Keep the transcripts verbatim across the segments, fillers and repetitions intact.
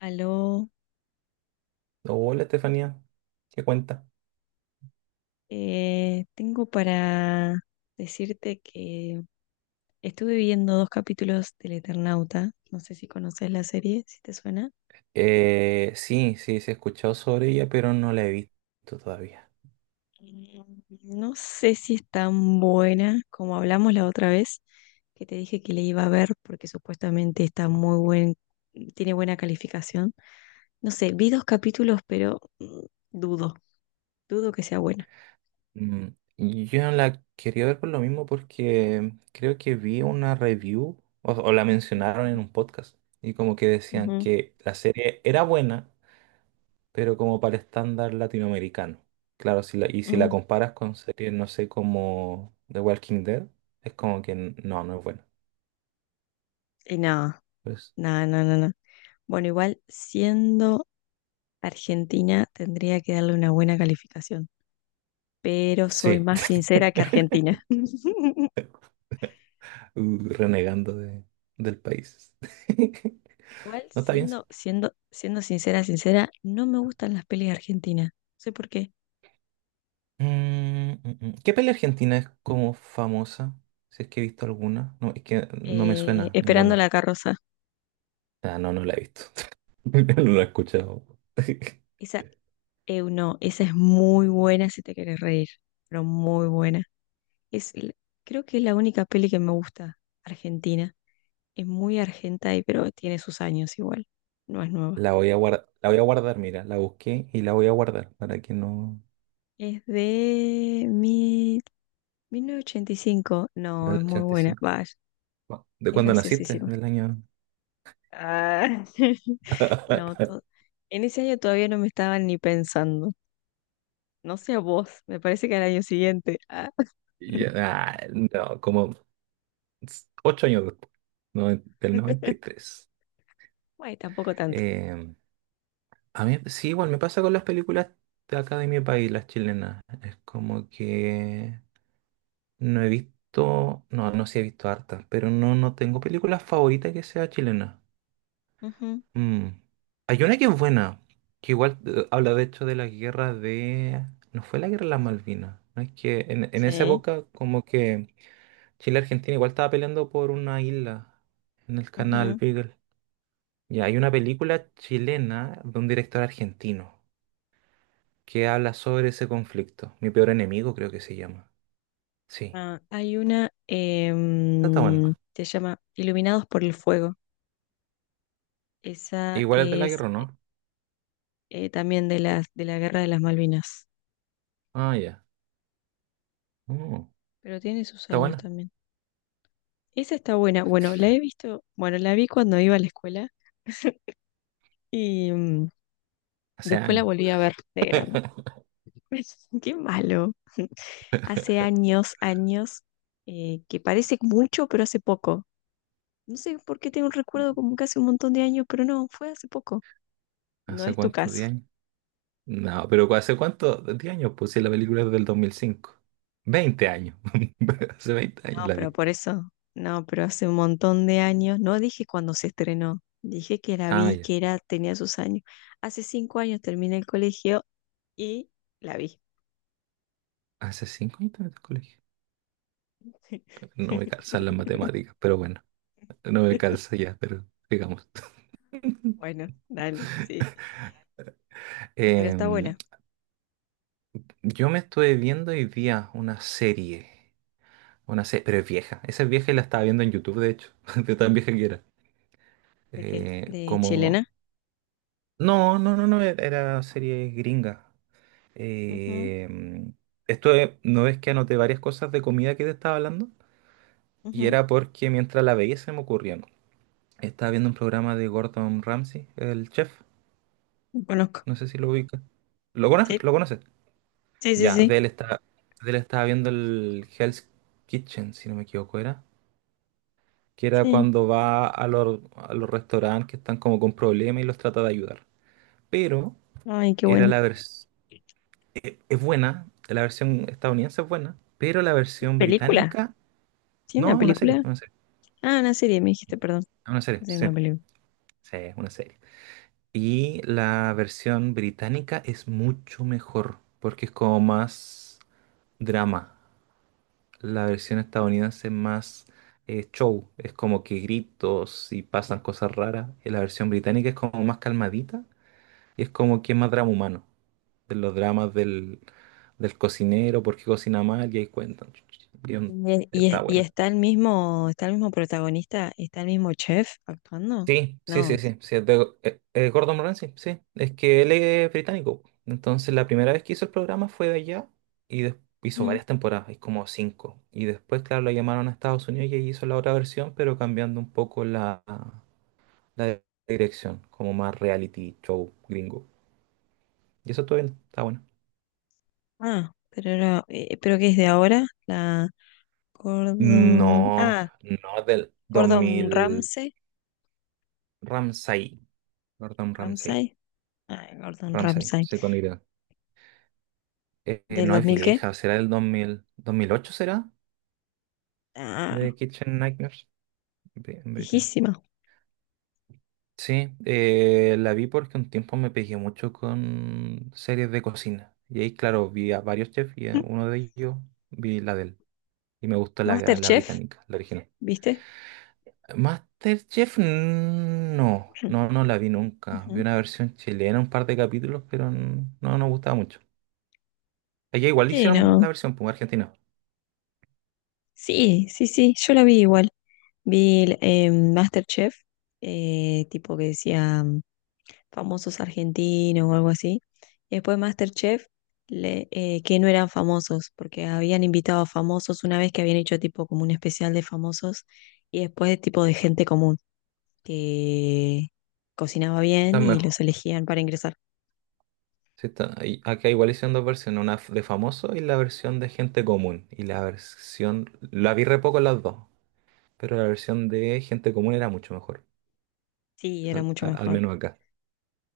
Aló. No, hola, Estefanía. ¿Qué cuenta? Eh, tengo para decirte que estuve viendo dos capítulos del Eternauta. No sé si conoces la serie, si te suena. Eh, sí, sí, sí he escuchado sobre ella, pero no la he visto todavía. Mm, no sé si es tan buena como hablamos la otra vez, que te dije que le iba a ver porque supuestamente está muy buen, tiene buena calificación. No sé, vi dos capítulos, pero mm, dudo, dudo que sea buena. Mm, yo no la quería ver por lo mismo, porque creo que vi una review o, o la mencionaron en un podcast, y como que decían Ujú, que la serie era buena, pero como para el estándar latinoamericano. Claro, si la- y si la ujú. comparas con series, no sé, como The Walking Dead, es como que n- no, no es buena. Y nada, Pues nada, nada, nada. Bueno, igual siendo Argentina tendría que darle una buena calificación, pero soy sí. más sincera que Argentina. Uh, renegando de- del país. Igual, No, está bien, sí. siendo, siendo, siendo sincera, sincera, no me gustan las pelis argentinas. No sé por qué. Mm, mm, mm. ¿Qué peli argentina es como famosa? Si es que he visto alguna. No, es que no me Eh, suena Esperando ninguna. la carroza. Ah, no, no la he visto. No la he escuchado. Esa, eh, no, esa es muy buena si te quieres reír, pero muy buena. Es, l- creo que es la única peli que me gusta, argentina. Es muy argenta y pero tiene sus años igual. No es nueva. La voy a guardar, la voy a guardar, mira, la busqué y la voy a guardar para que no... Es de mil novecientos ochenta y cinco, no, Del es muy buena, ochenta y cinco. vaya, Cu- ¿De es cuándo naciste? graciosísima. Del año... Ah, No, to- En ese año todavía no me estaban ni pensando. No sé a vos, me parece que al año siguiente. Ah. Y yo, ah, no, como s- ocho años después, no, del noventa y tres Bueno, tampoco tanto. Em, A mí, sí, igual me pasa con las películas de acá de mi país, las chilenas. Es como que no he visto, no, no sí he visto hartas, pero no, no tengo película favorita que sea chilena. Ujú, Mm. Hay una que es buena, que igual eh, habla de hecho de la guerra de... No fue la guerra de las Malvinas, ¿no? Es que en, en esa sí, época como que Chile y Argentina igual estaba peleando por una isla en el canal ujú. Beagle. Y hay una película chilena de un director argentino que habla sobre ese conflicto. Mi peor enemigo, creo que se llama. Sí. Ah, hay una Está, está bueno. em, se llama Iluminados por el Fuego. Esa Igual es de la es guerra, eh, ¿no? eh, también de las de la Guerra de las Malvinas, Ah, ya. Mm, pero tiene sus está años buena. también. Esa está buena. Bueno, la he visto, bueno, la vi cuando iba a la escuela y mm, Hace después la años. volví a ver de grande. Qué malo. Hace años, años, eh, que parece mucho, pero hace poco. No sé por qué tengo un recuerdo como que hace un montón de años, pero no, fue hace poco. No ¿Hace es tu cuántos? caso. ¿diez años? No, pero ¿hace cuántos? ¿diez años? Pues si la película es del dos mil cinco. veinte años. Hace veinte años No, la pero viste. por eso. No, pero hace un montón de años. No dije cuando se estrenó. Dije que la Ah, vi, ya. que era, tenía sus años. Hace cinco años terminé el colegio y la vi. Hace cinco años estaba en el colegio. No me calzan las matemáticas, pero bueno, no me calza ya, pero digamos. Bueno, dale, sí. Pero está Em, buena. yo me estuve viendo hoy día una serie. Una, no sé, pero es vieja. Esa es vieja y la estaba viendo en YouTube, de hecho, de tan vieja que era. ¿De qué? Eh, ¿De chilena? como... No, no, no, no, e- era serie gringa. Ujú, Eh, mm, esto es- no, es que anoté varias cosas de comida que te estaba hablando, y ujú. era porque mientras la veía se me ocurrían. Estaba viendo un programa de Gordon Ramsay, el chef, Lo conozco. no sé si lo ubica. ¿Lo Sí, conoces? ¿Lo conoces? sí, sí, Ya, sí. de él está, de él estaba viendo el Hell's Kitchen, si no me equivoco, era. Que era Sí. cuando va a los, a los restaurantes que están como con problemas y los trata de ayudar. Pero Ay, qué era bueno. la versión, es buena, la versión estadounidense es buena, pero la versión ¿Película? británica, ¿Sí, una no, una serie, película? una serie, Ah, una serie, me dijiste, perdón. una serie, Pensé en sí, una película. sí, es una serie. Y la versión británica es mucho mejor, porque es como más drama. La versión estadounidense es más eh, show, es como que gritos y pasan cosas raras. Y la versión británica es como más calmadita, y es como que es más drama humano. De los dramas del, del cocinero, por qué cocina mal, y ahí cuentan. Y un- Y, es- y Está y buena. está el mismo, ¿está el mismo protagonista? ¿Está el mismo chef actuando? Sí, sí, No. sí, sí, sí, es de, eh, eh, Gordon Ramsay, sí, sí. Es que él es británico. Entonces la primera vez que hizo el programa fue de allá, y des- hizo Ujú. varias temporadas, hay como cinco. Y después, claro, lo llamaron a Estados Unidos y ahí hizo la otra versión, pero cambiando un poco la, la dirección, como más reality show gringo. Y eso, todo bien, está bueno. Ah, pero era, eh, ¿pero qué es de ahora? La Gordon. No, Ah, no, del dos Gordon mil Ramsay. Ramsay, Gordon Ramsay. Ramsay. Ah, Gordon Ramsay, Ramsay. sí, con Y. Eh, eh, ¿Del no dos es mil qué? vieja, será del dos dos mil dos mil ocho, ¿será? De Ah, Kitchen Nightmares, Bri- en Britain. viejísima. Sí, eh, la vi porque un tiempo me pegué mucho con series de cocina. Y ahí, claro, vi a varios chefs y a uno de ellos vi la de él. Y me gustó la, la MasterChef, británica, la original. ¿viste? MasterChef, no, no, no la vi nunca. Vi Ujú. una versión chilena, un par de capítulos, pero n- no nos gustaba mucho. Allá ¿Por igual qué hicieron la no? versión, pues, argentina. Sí, sí, sí, yo la vi igual. Vi el, eh, MasterChef, eh, tipo que decía mm, famosos argentinos o algo así. Y después MasterChef, le- eh, que no eran famosos, porque habían invitado a famosos una vez que habían hecho tipo como un especial de famosos y después tipo de gente común que cocinaba Está bien y mejor. los elegían para ingresar. Sí, está- y acá igual hicieron dos versiones, una de famoso y la versión de gente común. Y la versión, la vi re poco las dos, pero la versión de gente común era mucho mejor, Sí, era al, mucho a- al mejor. menos acá.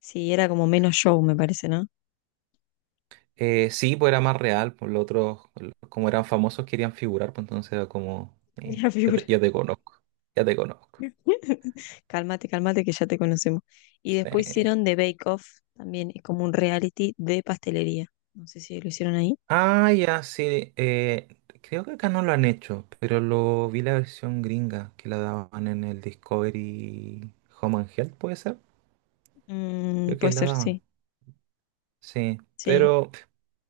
Sí, era como menos show, me parece, ¿no? Eh, sí, pues era más real, pues los otros, como eran famosos, querían figurar, pues entonces era como, eh, Mira, ya figura. te ya te conozco, ya te conozco. Cálmate, cálmate, que ya te conocemos. Y después Sí. hicieron The Bake Off, también es como un reality de pastelería. No sé si lo hicieron ahí. Ah, ya, sí, eh, creo que acá no lo han hecho, pero lo vi la versión gringa, que la daban en el Discovery Home and Health, ¿puede ser? Mm, Creo que puede la ser, daban. sí. Sí. Sí. Pero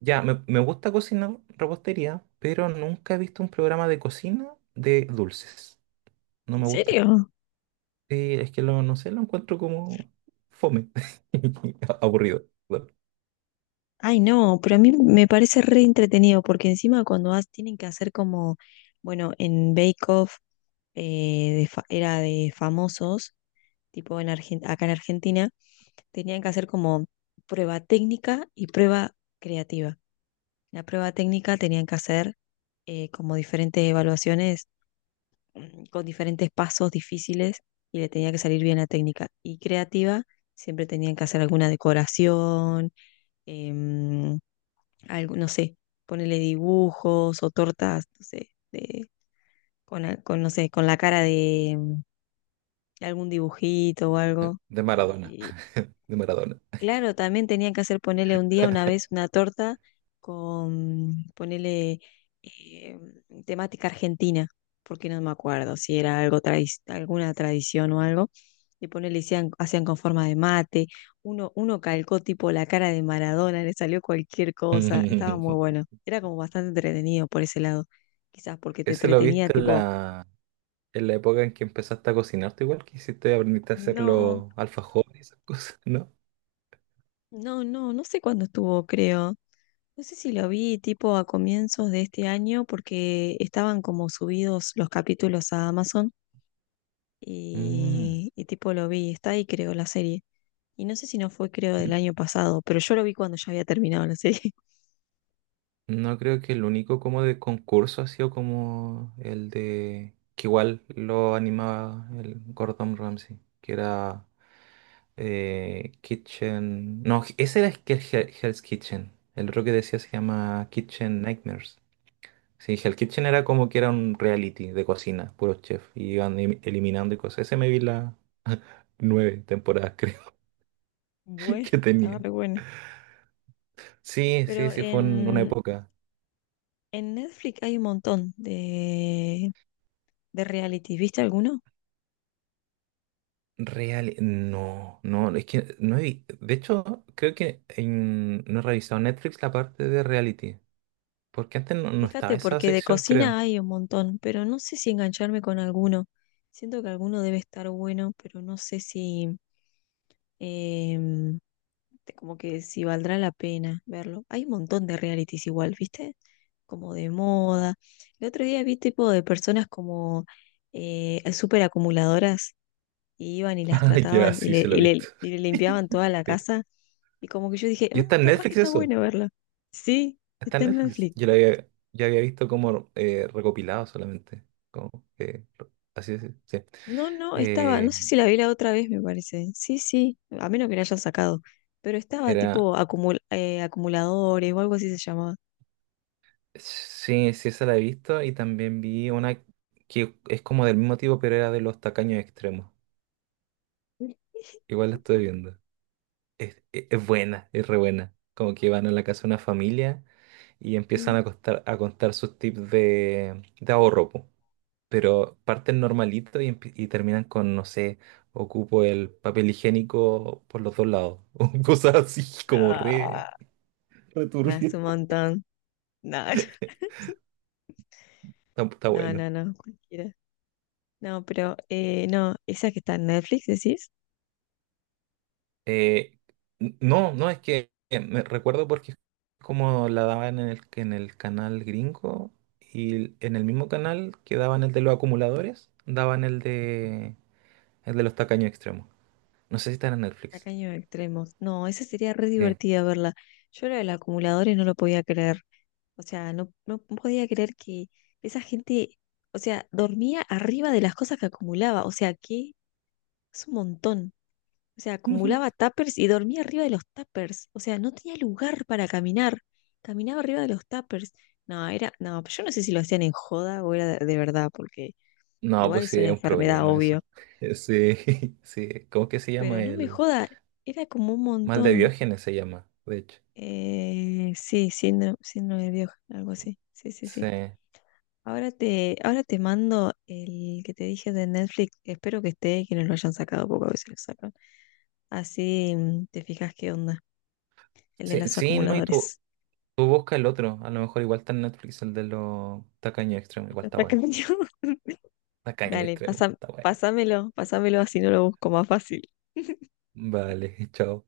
ya, me, me gusta cocinar repostería, pero nunca he visto un programa de cocina de dulces. No ¿En me gustan. serio? Sí, es que lo, no sé, lo encuentro como fome. Aburrido. Bueno, Ay, no, pero a mí me parece re entretenido, porque encima cuando has- tienen que hacer como, bueno, en Bake Off eh, de fa- era de famosos, tipo en Argen- acá en Argentina, tenían que hacer como prueba técnica y prueba creativa. La prueba técnica tenían que hacer eh, como diferentes evaluaciones mm, con diferentes pasos difíciles y le tenía que salir bien la técnica. Y creativa, siempre tenían que hacer alguna decoración, em, algo, no sé, ponerle dibujos o tortas, no sé, de- con, a- con, no sé, con la cara de, mm, algún dibujito o algo. de Maradona. Y, De Maradona. claro, también tenían que hacer ponerle un día, una vez, una torta con ponerle eh, temática argentina, porque no me acuerdo si era algo tradi- alguna tradición o algo, y ponerle hacían, hacían con forma de mate, uno, uno calcó tipo la cara de Maradona, le salió cualquier cosa, estaba muy bueno, era como bastante entretenido por ese lado, quizás porque te Ese lo entretenía viste en tipo, la, en la época en que empezaste a cocinarte, igual que hiciste, aprendiste a hacer no, los alfajores y esas cosas, ¿no? no, no, no sé cuándo estuvo, creo. No sé si lo vi tipo a comienzos de este año porque estaban como subidos los capítulos a Amazon Mm, y, y tipo lo vi, está ahí creo la serie. Y no sé si no fue creo del n- año pasado, pero yo lo vi cuando ya había terminado la serie. no creo. Que el único como de concurso ha sido como el de que igual lo animaba el Gordon Ramsay, que era eh, Kitchen. No, ese era el que Hell- Hell's Kitchen. El otro que decía se llama Kitchen Nightmares. Sí, Hell Kitchen era como que era un reality de cocina, puros chefs, y iban elim- eliminando y cosas. Ese me vi las nueve temporadas, creo, Bueno, que estaba tenía. re bueno. Sí, sí, Pero sí, fue en una en, época. en Netflix hay un montón de, ¿de reality? ¿Viste alguno? Real, no, no, es que no he vi- de hecho, creo que en- no he revisado Netflix la parte de reality, porque antes no, no estaba Fíjate, esa porque de sección, cocina creo. hay un montón, pero no sé si engancharme con alguno. Siento que alguno debe estar bueno, pero no sé si, em, te- como que si valdrá la pena verlo. Hay un montón de realities igual, ¿viste? Como de moda. El otro día vi tipo de personas como eh, súper acumuladoras y iban y las Ah, ya, trataban y sí, le, se lo he y le, visto. y le limpiaban toda la Sí. casa. Y como que yo dije, ¿Y "Mm, está en capaz que Netflix está eso? bueno verlo." Sí, Está en está en Netflix. Netflix. Yo la había, yo había visto como eh, recopilado solamente. Como que, así es, sí, sí. No, no, estaba, Eh, no sé si la vi la otra vez, me parece. Sí, sí, a menos que la hayan sacado. Pero estaba era, tipo acumul- eh, acumuladores o algo así se llamaba. sí, sí, esa la he visto, y también vi una que es como del mismo tipo, pero era de los tacaños extremos. Igual la estoy viendo. Es, es- es buena, es re buena. Como que van a la casa de una familia y empiezan Mm. a, costar, a contar sus tips de, de ahorro, po. Pero parten normalito y, empie- y terminan con, no sé, ocupo el papel higiénico por los dos lados, o cosas así como No, re... Re no, es turbio. un montón. No, Está, está no, bueno. no, no, cualquiera. No, pero eh, no, esa que está en Netflix, decís, Eh, n- no, no, es que eh, me recuerdo porque es como la daban en el, en el canal gringo, y en el mismo canal que daban el de los acumuladores, daban el de, el de los tacaños extremos. No sé si está en Netflix. Tacaños Extremos. No, esa sería re Sí. divertida verla. Yo lo del acumuladores no lo podía creer. O sea, no, no no podía creer que esa gente, o sea, dormía arriba de las cosas que acumulaba. O sea, que es un montón. O sea, acumulaba tuppers y dormía arriba de los tuppers. O sea, no tenía lugar para caminar. Caminaba arriba de los tuppers. No, era, no, pero yo no sé si lo hacían en joda o era de, de verdad, porque No, igual pues es sí, una es un enfermedad, problema eso. obvio. Sí, sí. ¿Cómo que se Pero llama? no me El joda, era como un mal de montón. Diógenes se llama, de hecho. Eh, sí, síndrome, síndrome de Dios, algo así. Sí, sí, Sí, sí. Ahora te, ahora te mando el que te dije de Netflix. Espero que esté, que no lo hayan sacado, porque a veces lo sacan. Así mm, te fijas qué onda. El de sí, los sí, ¿no? Y tú, acumuladores. tú busca el otro. A lo mejor igual está en Netflix, el de los tacaños extremos. Igual Lo está bueno. sacan yo. Tacaño Dale, extremo, pasa, está bueno. pásamelo, pásamelo así no lo busco más fácil. Vale, chao.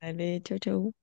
Dale, chau, chau.